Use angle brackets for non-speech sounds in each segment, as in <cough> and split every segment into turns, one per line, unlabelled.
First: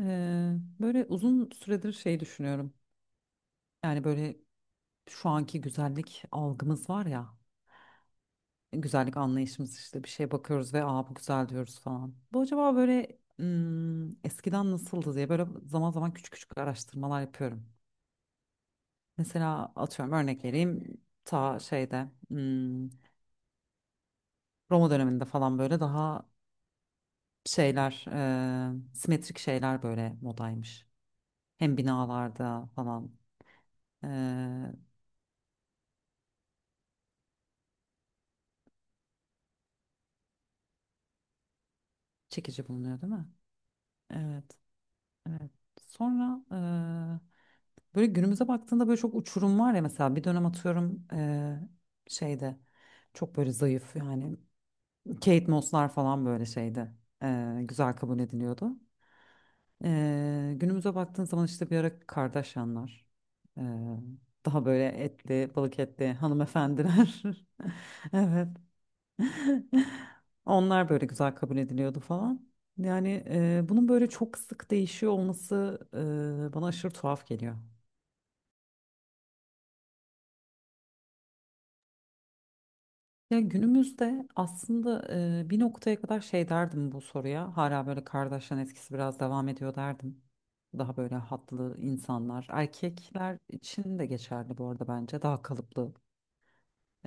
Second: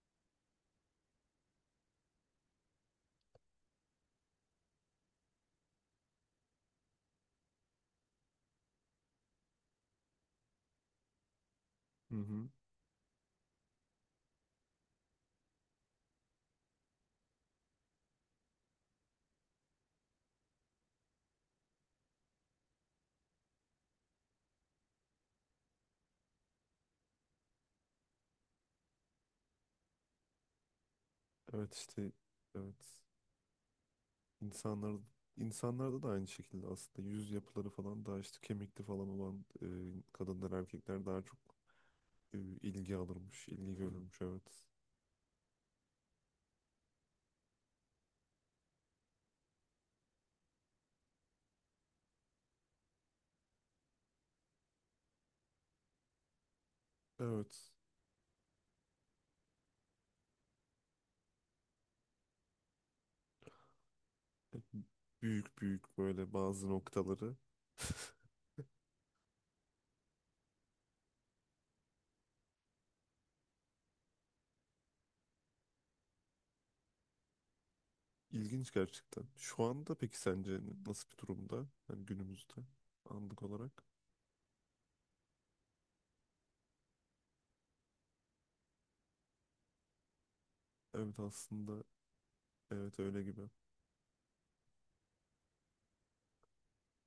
Ee, böyle uzun süredir şey düşünüyorum. Yani böyle şu anki güzellik algımız var ya, güzellik anlayışımız işte bir şeye bakıyoruz ve aa bu güzel diyoruz
Hı
falan. Bu
hı.
acaba böyle eskiden nasıldı diye böyle zaman zaman küçük küçük araştırmalar yapıyorum. Mesela atıyorum örnek vereyim ta şeyde Roma döneminde falan böyle daha şeyler simetrik şeyler böyle modaymış.
Evet
Hem
işte
binalarda
evet.
falan e,
İnsanlar insanlarda da aynı şekilde aslında yüz yapıları falan daha işte kemikli falan olan kadınlar erkekler daha çok
çekici
ilgi
bulunuyor değil mi?
alırmış, ilgi görürmüş evet.
Evet. Evet. Sonra böyle günümüze baktığında böyle çok uçurum var ya, mesela bir dönem atıyorum şeyde çok böyle zayıf yani Kate Moss'lar falan böyle şeyde
Evet.
güzel kabul ediliyordu. Günümüze baktığın zaman işte bir ara Kardashian'lar e, daha böyle etli
Büyük
balık
büyük
etli
böyle bazı
hanımefendiler,
noktaları. <laughs>
<laughs> evet. <laughs> Onlar böyle güzel kabul ediliyordu falan. Yani bunun böyle çok sık değişiyor olması bana aşırı tuhaf geliyor.
ilginç gerçekten. Şu anda peki sence nasıl bir durumda? Hani günümüzde
Ya
anlık olarak.
günümüzde aslında bir noktaya kadar şey derdim bu soruya. Hala böyle kardeşlerin etkisi biraz devam ediyor derdim. Daha böyle
Evet
hatlı
aslında
insanlar,
evet öyle
erkekler
gibi.
için de geçerli bu arada bence. Daha kalıplı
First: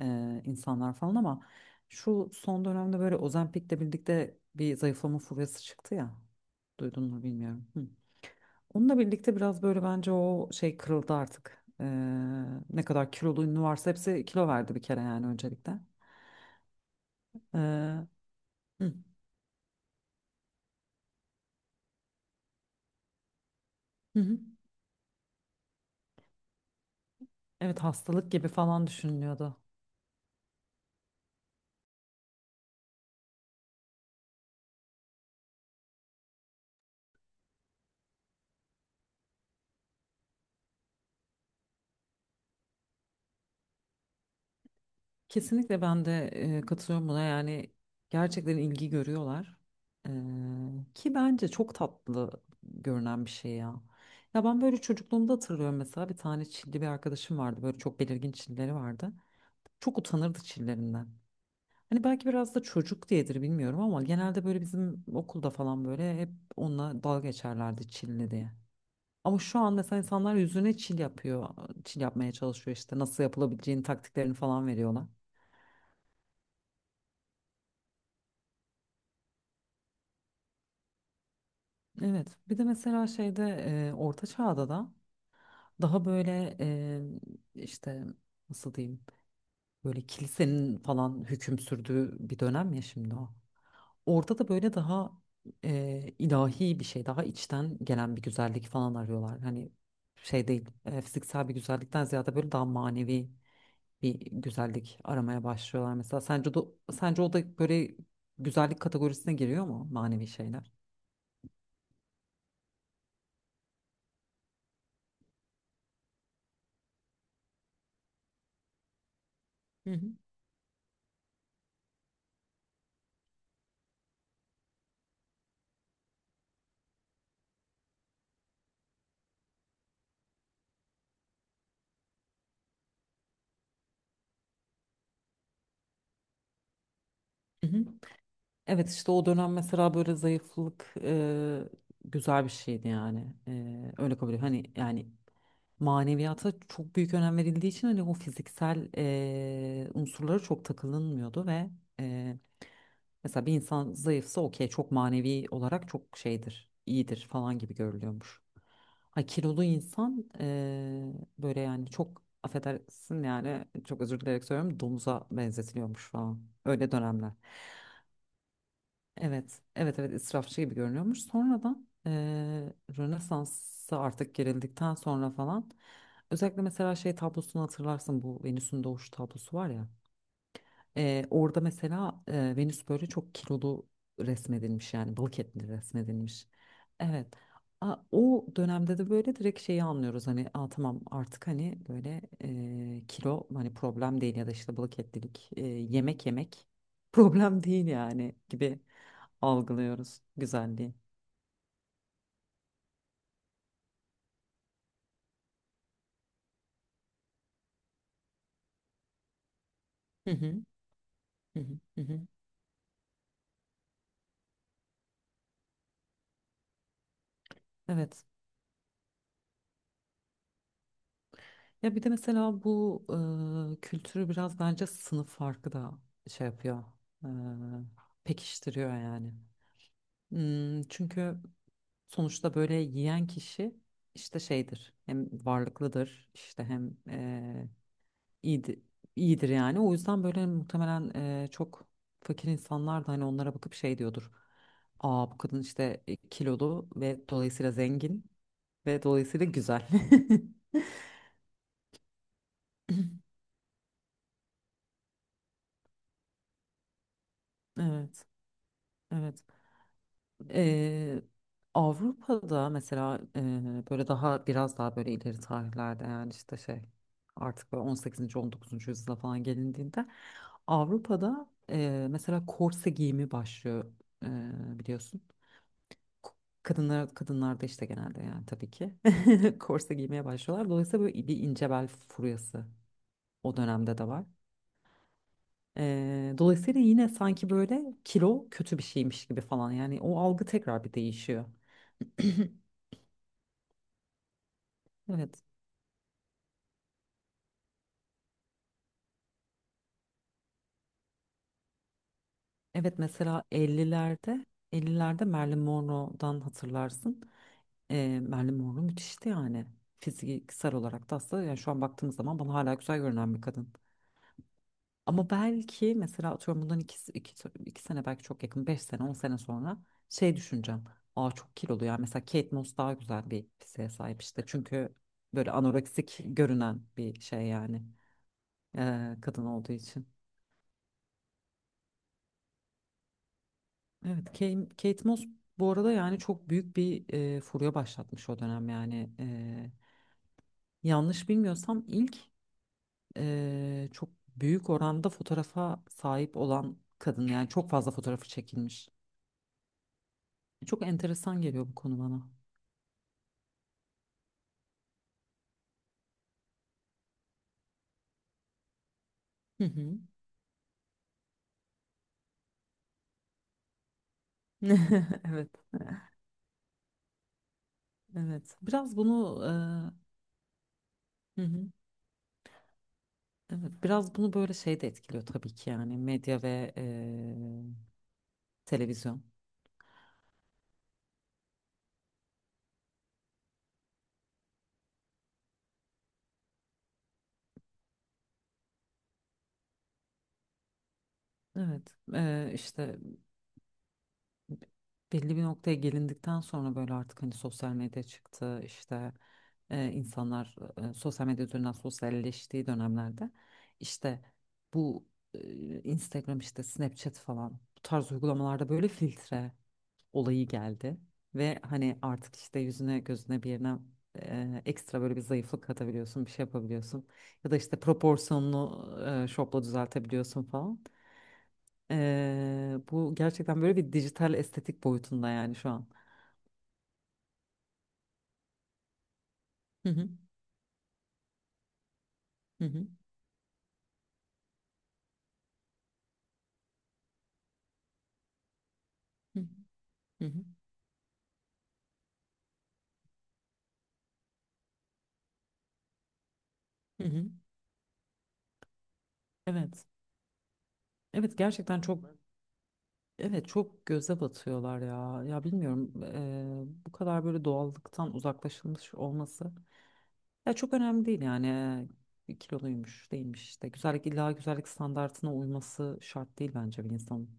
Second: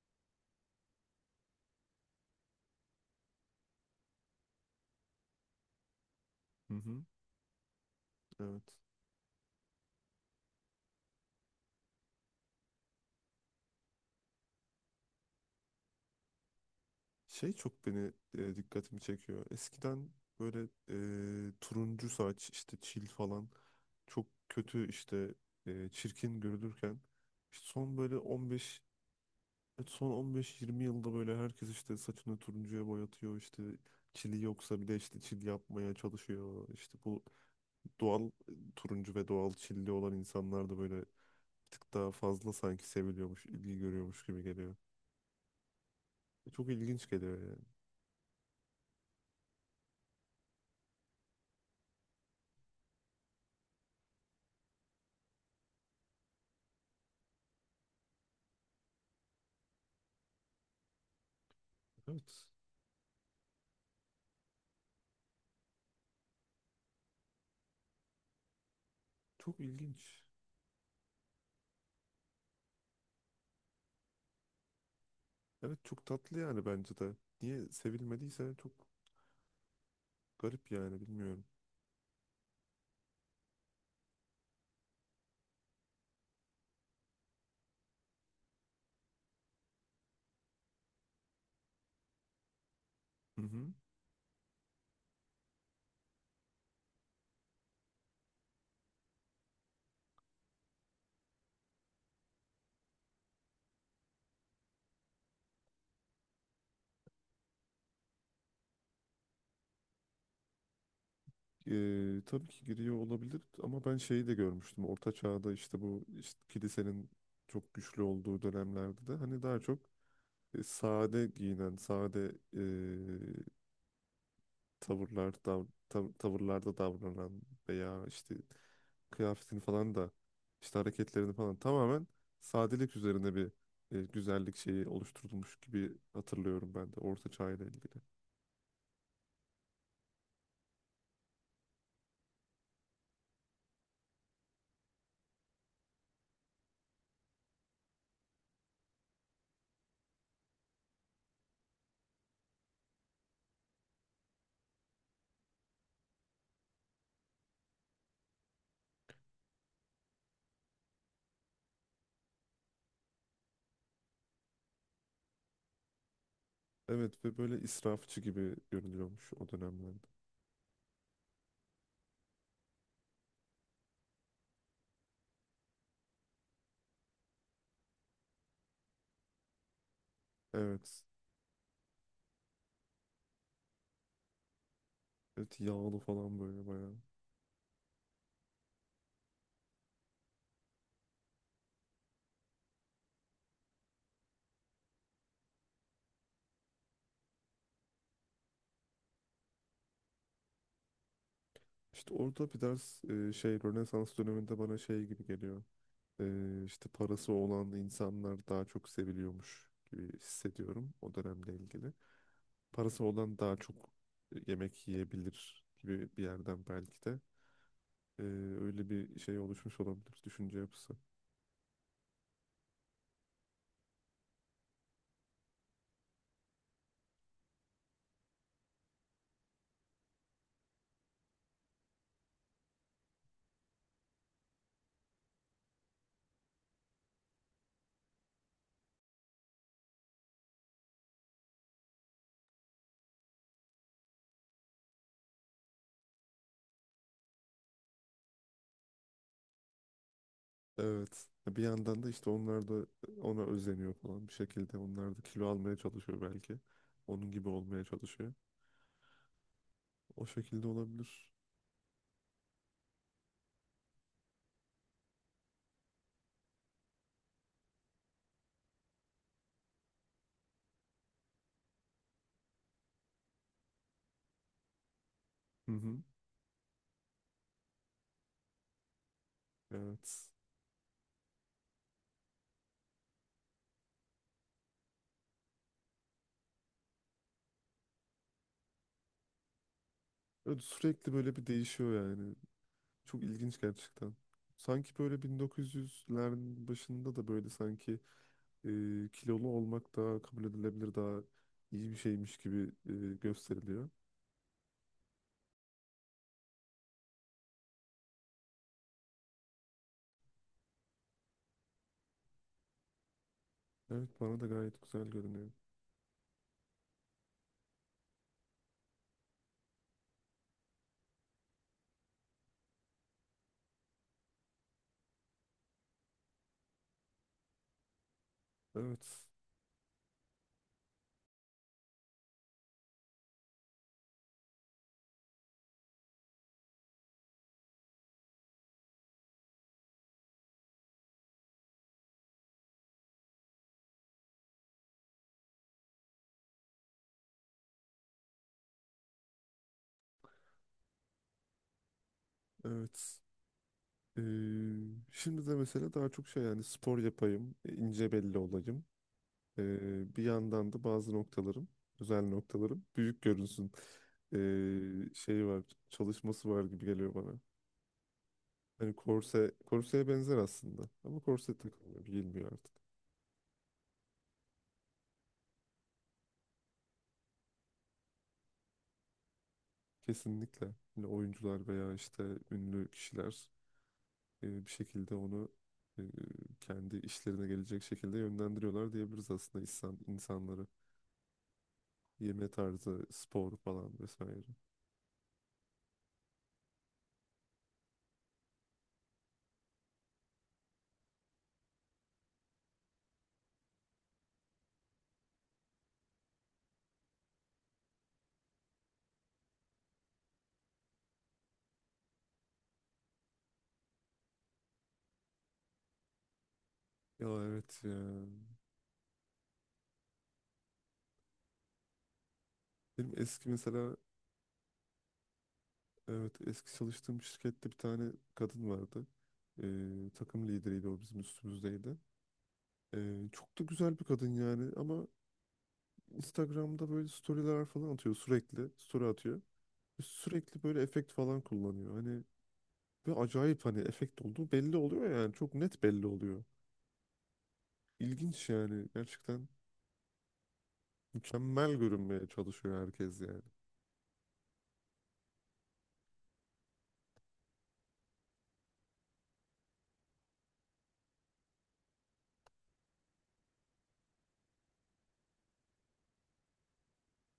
insanlar falan ama şu son dönemde böyle Ozempic'le birlikte bir zayıflama furyası çıktı ya.
Hı hı.
Duydun mu bilmiyorum. Hı.
Evet.
Onunla birlikte biraz böyle bence o şey kırıldı artık. Ne kadar kilolu ünlü varsa hepsi kilo verdi bir kere yani öncelikle.
Şey çok
Ee,
beni
hı,
dikkatimi çekiyor. Eskiden böyle turuncu saç işte çil falan
hı
çok
hı.
kötü işte çirkin görülürken işte
Evet,
son böyle
hastalık gibi
15,
falan düşünülüyordu.
evet, son 15-20 yılda böyle herkes işte saçını turuncuya boyatıyor, işte çili yoksa bile işte çil yapmaya çalışıyor. İşte bu doğal turuncu ve doğal çilli olan insanlar da böyle bir tık daha fazla sanki seviliyormuş, ilgi görüyormuş gibi geliyor.
Kesinlikle ben de
Çok ilginç
katılıyorum buna
geliyor yani.
yani gerçekten ilgi görüyorlar. Ee, Ki bence çok tatlı görünen bir şey ya. Ya ben böyle çocukluğumda hatırlıyorum, mesela bir tane çilli bir arkadaşım vardı, böyle çok belirgin çilleri vardı. Çok utanırdı çillerinden. Hani belki
Evet.
biraz da çocuk diyedir bilmiyorum ama genelde böyle bizim okulda falan böyle hep onunla dalga geçerlerdi çilli diye. Ama şu
Çok
an mesela
ilginç.
insanlar yüzüne çil yapıyor. Çil yapmaya çalışıyor, işte nasıl yapılabileceğini, taktiklerini falan veriyorlar.
Evet, çok tatlı yani bence de. Niye sevilmediyse çok garip yani, bilmiyorum.
Evet, bir de mesela şeyde Orta Çağ'da da daha böyle işte nasıl diyeyim, böyle kilisenin falan hüküm sürdüğü bir dönem ya şimdi o.
Hı hı.
Orada da böyle daha ilahi bir şey, daha içten gelen bir güzellik falan arıyorlar. Hani şey değil, fiziksel bir güzellikten ziyade böyle daha manevi bir güzellik aramaya başlıyorlar mesela. Sence de, sence o da böyle güzellik kategorisine giriyor mu manevi şeyler?
Tabii ki giriyor olabilir, ama ben şeyi de görmüştüm. Orta Çağ'da işte, bu işte kilisenin çok güçlü olduğu dönemlerde de, hani daha çok
Hı hı.
sade giyinen, sade tavırlar dav tavırlarda davranan veya işte kıyafetini falan da işte hareketlerini falan tamamen sadelik üzerine bir güzellik şeyi oluşturulmuş gibi hatırlıyorum ben de Orta Çağ ile
Hı hı.
ilgili.
Evet işte o dönem mesela böyle zayıflık güzel bir şeydi yani. E, öyle kabul ediyorum. Hani yani maneviyata çok büyük önem verildiği için hani o fiziksel unsurlara çok takılınmıyordu ve eee, mesela bir insan zayıfsa okey çok manevi olarak çok şeydir, iyidir falan gibi görülüyormuş. Ay kilolu insan böyle yani çok affedersin yani çok özür dileyerek söylüyorum domuza benzetiliyormuş falan. Öyle
Evet
dönemler.
ve böyle israfçı gibi görünüyormuş o
Evet, evet,
dönemlerde.
evet israfçı gibi görünüyormuş. Sonradan Rönesans'a artık girildikten sonra falan özellikle mesela şey tablosunu hatırlarsın bu Venüs'ün doğuşu tablosu var ya.
Evet.
Orada mesela Venüs böyle çok kilolu resmedilmiş yani balık
Evet,
etli
yağlı falan
resmedilmiş.
böyle bayağı.
Evet. O dönemde de böyle direkt şeyi anlıyoruz, hani aa, tamam, artık hani böyle kilo hani problem değil ya da işte balık etlilik yemek yemek problem değil yani gibi algılıyoruz güzelliği.
İşte orada bir ders şey, Rönesans döneminde bana şey gibi geliyor. İşte parası olan insanlar daha çok seviliyormuş gibi
Hı hı,
hissediyorum o dönemle
hı hı,
ilgili.
hı hı.
Parası olan daha çok yemek yiyebilir gibi bir yerden belki de. Ee,
Evet.
Öyle bir şey oluşmuş olabilir düşünce yapısı.
Ya bir de mesela bu kültürü biraz bence sınıf farkı da şey yapıyor. e, Pekiştiriyor yani. Çünkü sonuçta böyle yiyen kişi işte şeydir. Hem varlıklıdır işte hem iyidir, iyidir yani. O yüzden böyle muhtemelen çok fakir insanlar da hani onlara bakıp şey diyordur. Aa, bu kadın işte kilolu ve dolayısıyla zengin ve dolayısıyla güzel. <laughs>
Evet. Bir yandan da işte onlar da ona özeniyor falan bir şekilde. Onlar da kilo almaya çalışıyor belki. Onun gibi olmaya
Evet,
çalışıyor.
evet.
O şekilde
Ee,
olabilir.
Avrupa'da mesela böyle daha biraz daha böyle ileri tarihlerde, yani işte şey, artık böyle 18. 19. yüzyıla falan gelindiğinde Avrupa'da mesela korse giyimi başlıyor, biliyorsun.
Hı hı.
K- kadınlarda işte genelde yani tabii ki <laughs> korse giymeye
Evet.
başlıyorlar. Dolayısıyla böyle bir ince bel furyası o dönemde de var. Dolayısıyla yine sanki böyle kilo kötü bir şeymiş gibi falan yani o algı
Evet,
tekrar bir
sürekli böyle
değişiyor.
bir değişiyor yani.
<clears throat>
Çok ilginç gerçekten. Sanki böyle
Evet.
1900'lerin başında da böyle sanki e, kilolu olmak daha kabul edilebilir, daha iyi bir şeymiş gibi
Evet, mesela
gösteriliyor.
50'lerde Marilyn Monroe'dan hatırlarsın. Marilyn Monroe müthişti yani. Fiziksel olarak da aslında yani şu an baktığımız zaman bana hala güzel görünen bir kadın.
Evet, bana da gayet güzel
Ama
görünüyor.
belki mesela atıyorum bundan iki sene, belki çok yakın, 5 sene 10 sene sonra şey düşüneceğim. Aa çok kilolu ya, mesela Kate Moss daha güzel bir fiziğe sahip işte, çünkü böyle anoreksik görünen bir şey yani,
Evet,
kadın olduğu için. Evet, Kate Moss bu arada yani çok büyük bir furya başlatmış o dönem yani. Yanlış bilmiyorsam ilk çok büyük oranda fotoğrafa sahip olan kadın, yani çok fazla fotoğrafı çekilmiş. Çok enteresan geliyor bu konu bana.
evet. E, Şimdi de mesela daha çok şey, yani spor yapayım, ince belli olayım.
Hı hı.
Bir yandan da özel noktalarım büyük görünsün.
<laughs>
Şey
Evet,
var, çalışması var gibi geliyor bana.
evet.
Hani
Biraz bunu
korse, korseye benzer aslında. Ama
hı
korse
hı.
takılmıyor, giyilmiyor artık.
Evet, biraz bunu böyle şey de etkiliyor tabii ki yani, medya ve televizyon.
Kesinlikle. Hani oyuncular veya işte ünlü kişiler bir şekilde onu e, kendi işlerine gelecek şekilde yönlendiriyorlar diyebiliriz aslında insanları.
Evet,
Yeme
işte
tarzı, spor falan vesaire.
belli bir noktaya gelindikten sonra böyle artık hani sosyal medya çıktı, işte insanlar sosyal medya üzerinden sosyalleştiği dönemlerde işte bu Instagram işte Snapchat falan, bu tarz uygulamalarda böyle filtre olayı geldi ve hani artık işte yüzüne gözüne bir yerine ekstra böyle bir zayıflık katabiliyorsun, bir şey yapabiliyorsun,
Ya
ya da işte
evet ya.
proporsiyonunu şopla düzeltebiliyorsun falan.
Benim
Bu
eski
gerçekten böyle bir
mesela,
dijital estetik boyutunda yani şu an.
evet, eski çalıştığım şirkette bir tane kadın vardı.
Hı hı,
Takım lideriydi o, bizim üstümüzdeydi.
hı hı,
Çok da güzel bir kadın yani, ama Instagram'da böyle storyler falan atıyor sürekli. Story atıyor.
hı hı,
Sürekli böyle efekt falan kullanıyor. Hani ve acayip, hani efekt olduğu belli oluyor yani. Çok net belli oluyor.
hı hı.
İlginç yani. Gerçekten
Evet. Evet,
mükemmel
gerçekten çok,
görünmeye çalışıyor herkes yani.
evet, çok göze batıyorlar ya. Ya bilmiyorum, bu kadar böyle doğallıktan uzaklaşılmış olması. Ya çok önemli değil yani. Kiloluymuş, değilmiş işte. Güzellik, illa güzellik standartına uyması şart değil bence bir insanın.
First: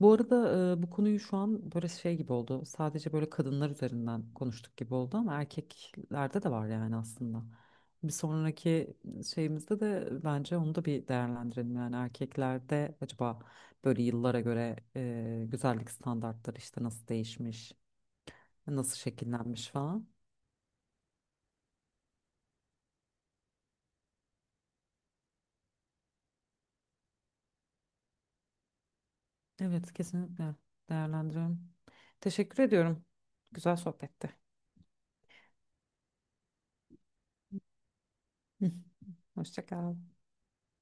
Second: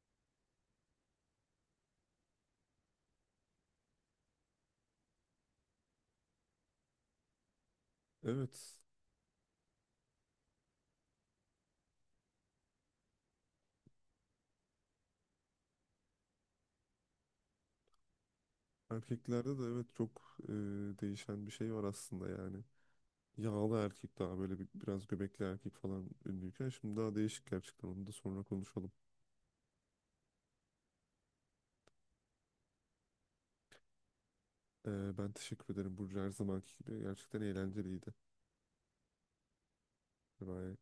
Bu arada bu konuyu şu an böyle şey gibi oldu. Sadece böyle kadınlar üzerinden konuştuk gibi oldu, ama erkeklerde de var yani aslında. Bir
Evet.
sonraki şeyimizde de bence onu da bir değerlendirelim. Yani erkeklerde acaba böyle yıllara göre güzellik standartları işte nasıl değişmiş, nasıl
Erkeklerde de
şekillenmiş
evet
falan.
çok değişen bir şey var aslında yani. Yağlı erkek daha böyle biraz göbekli erkek falan ünlüyken şimdi daha değişik, gerçekten onu da sonra konuşalım.
Evet, kesinlikle değerlendiriyorum. Teşekkür ediyorum. Güzel sohbetti.
Ben teşekkür ederim Burcu, her zamanki gibi. Gerçekten eğlenceliydi.
<laughs> Hoşça kal.
Bye.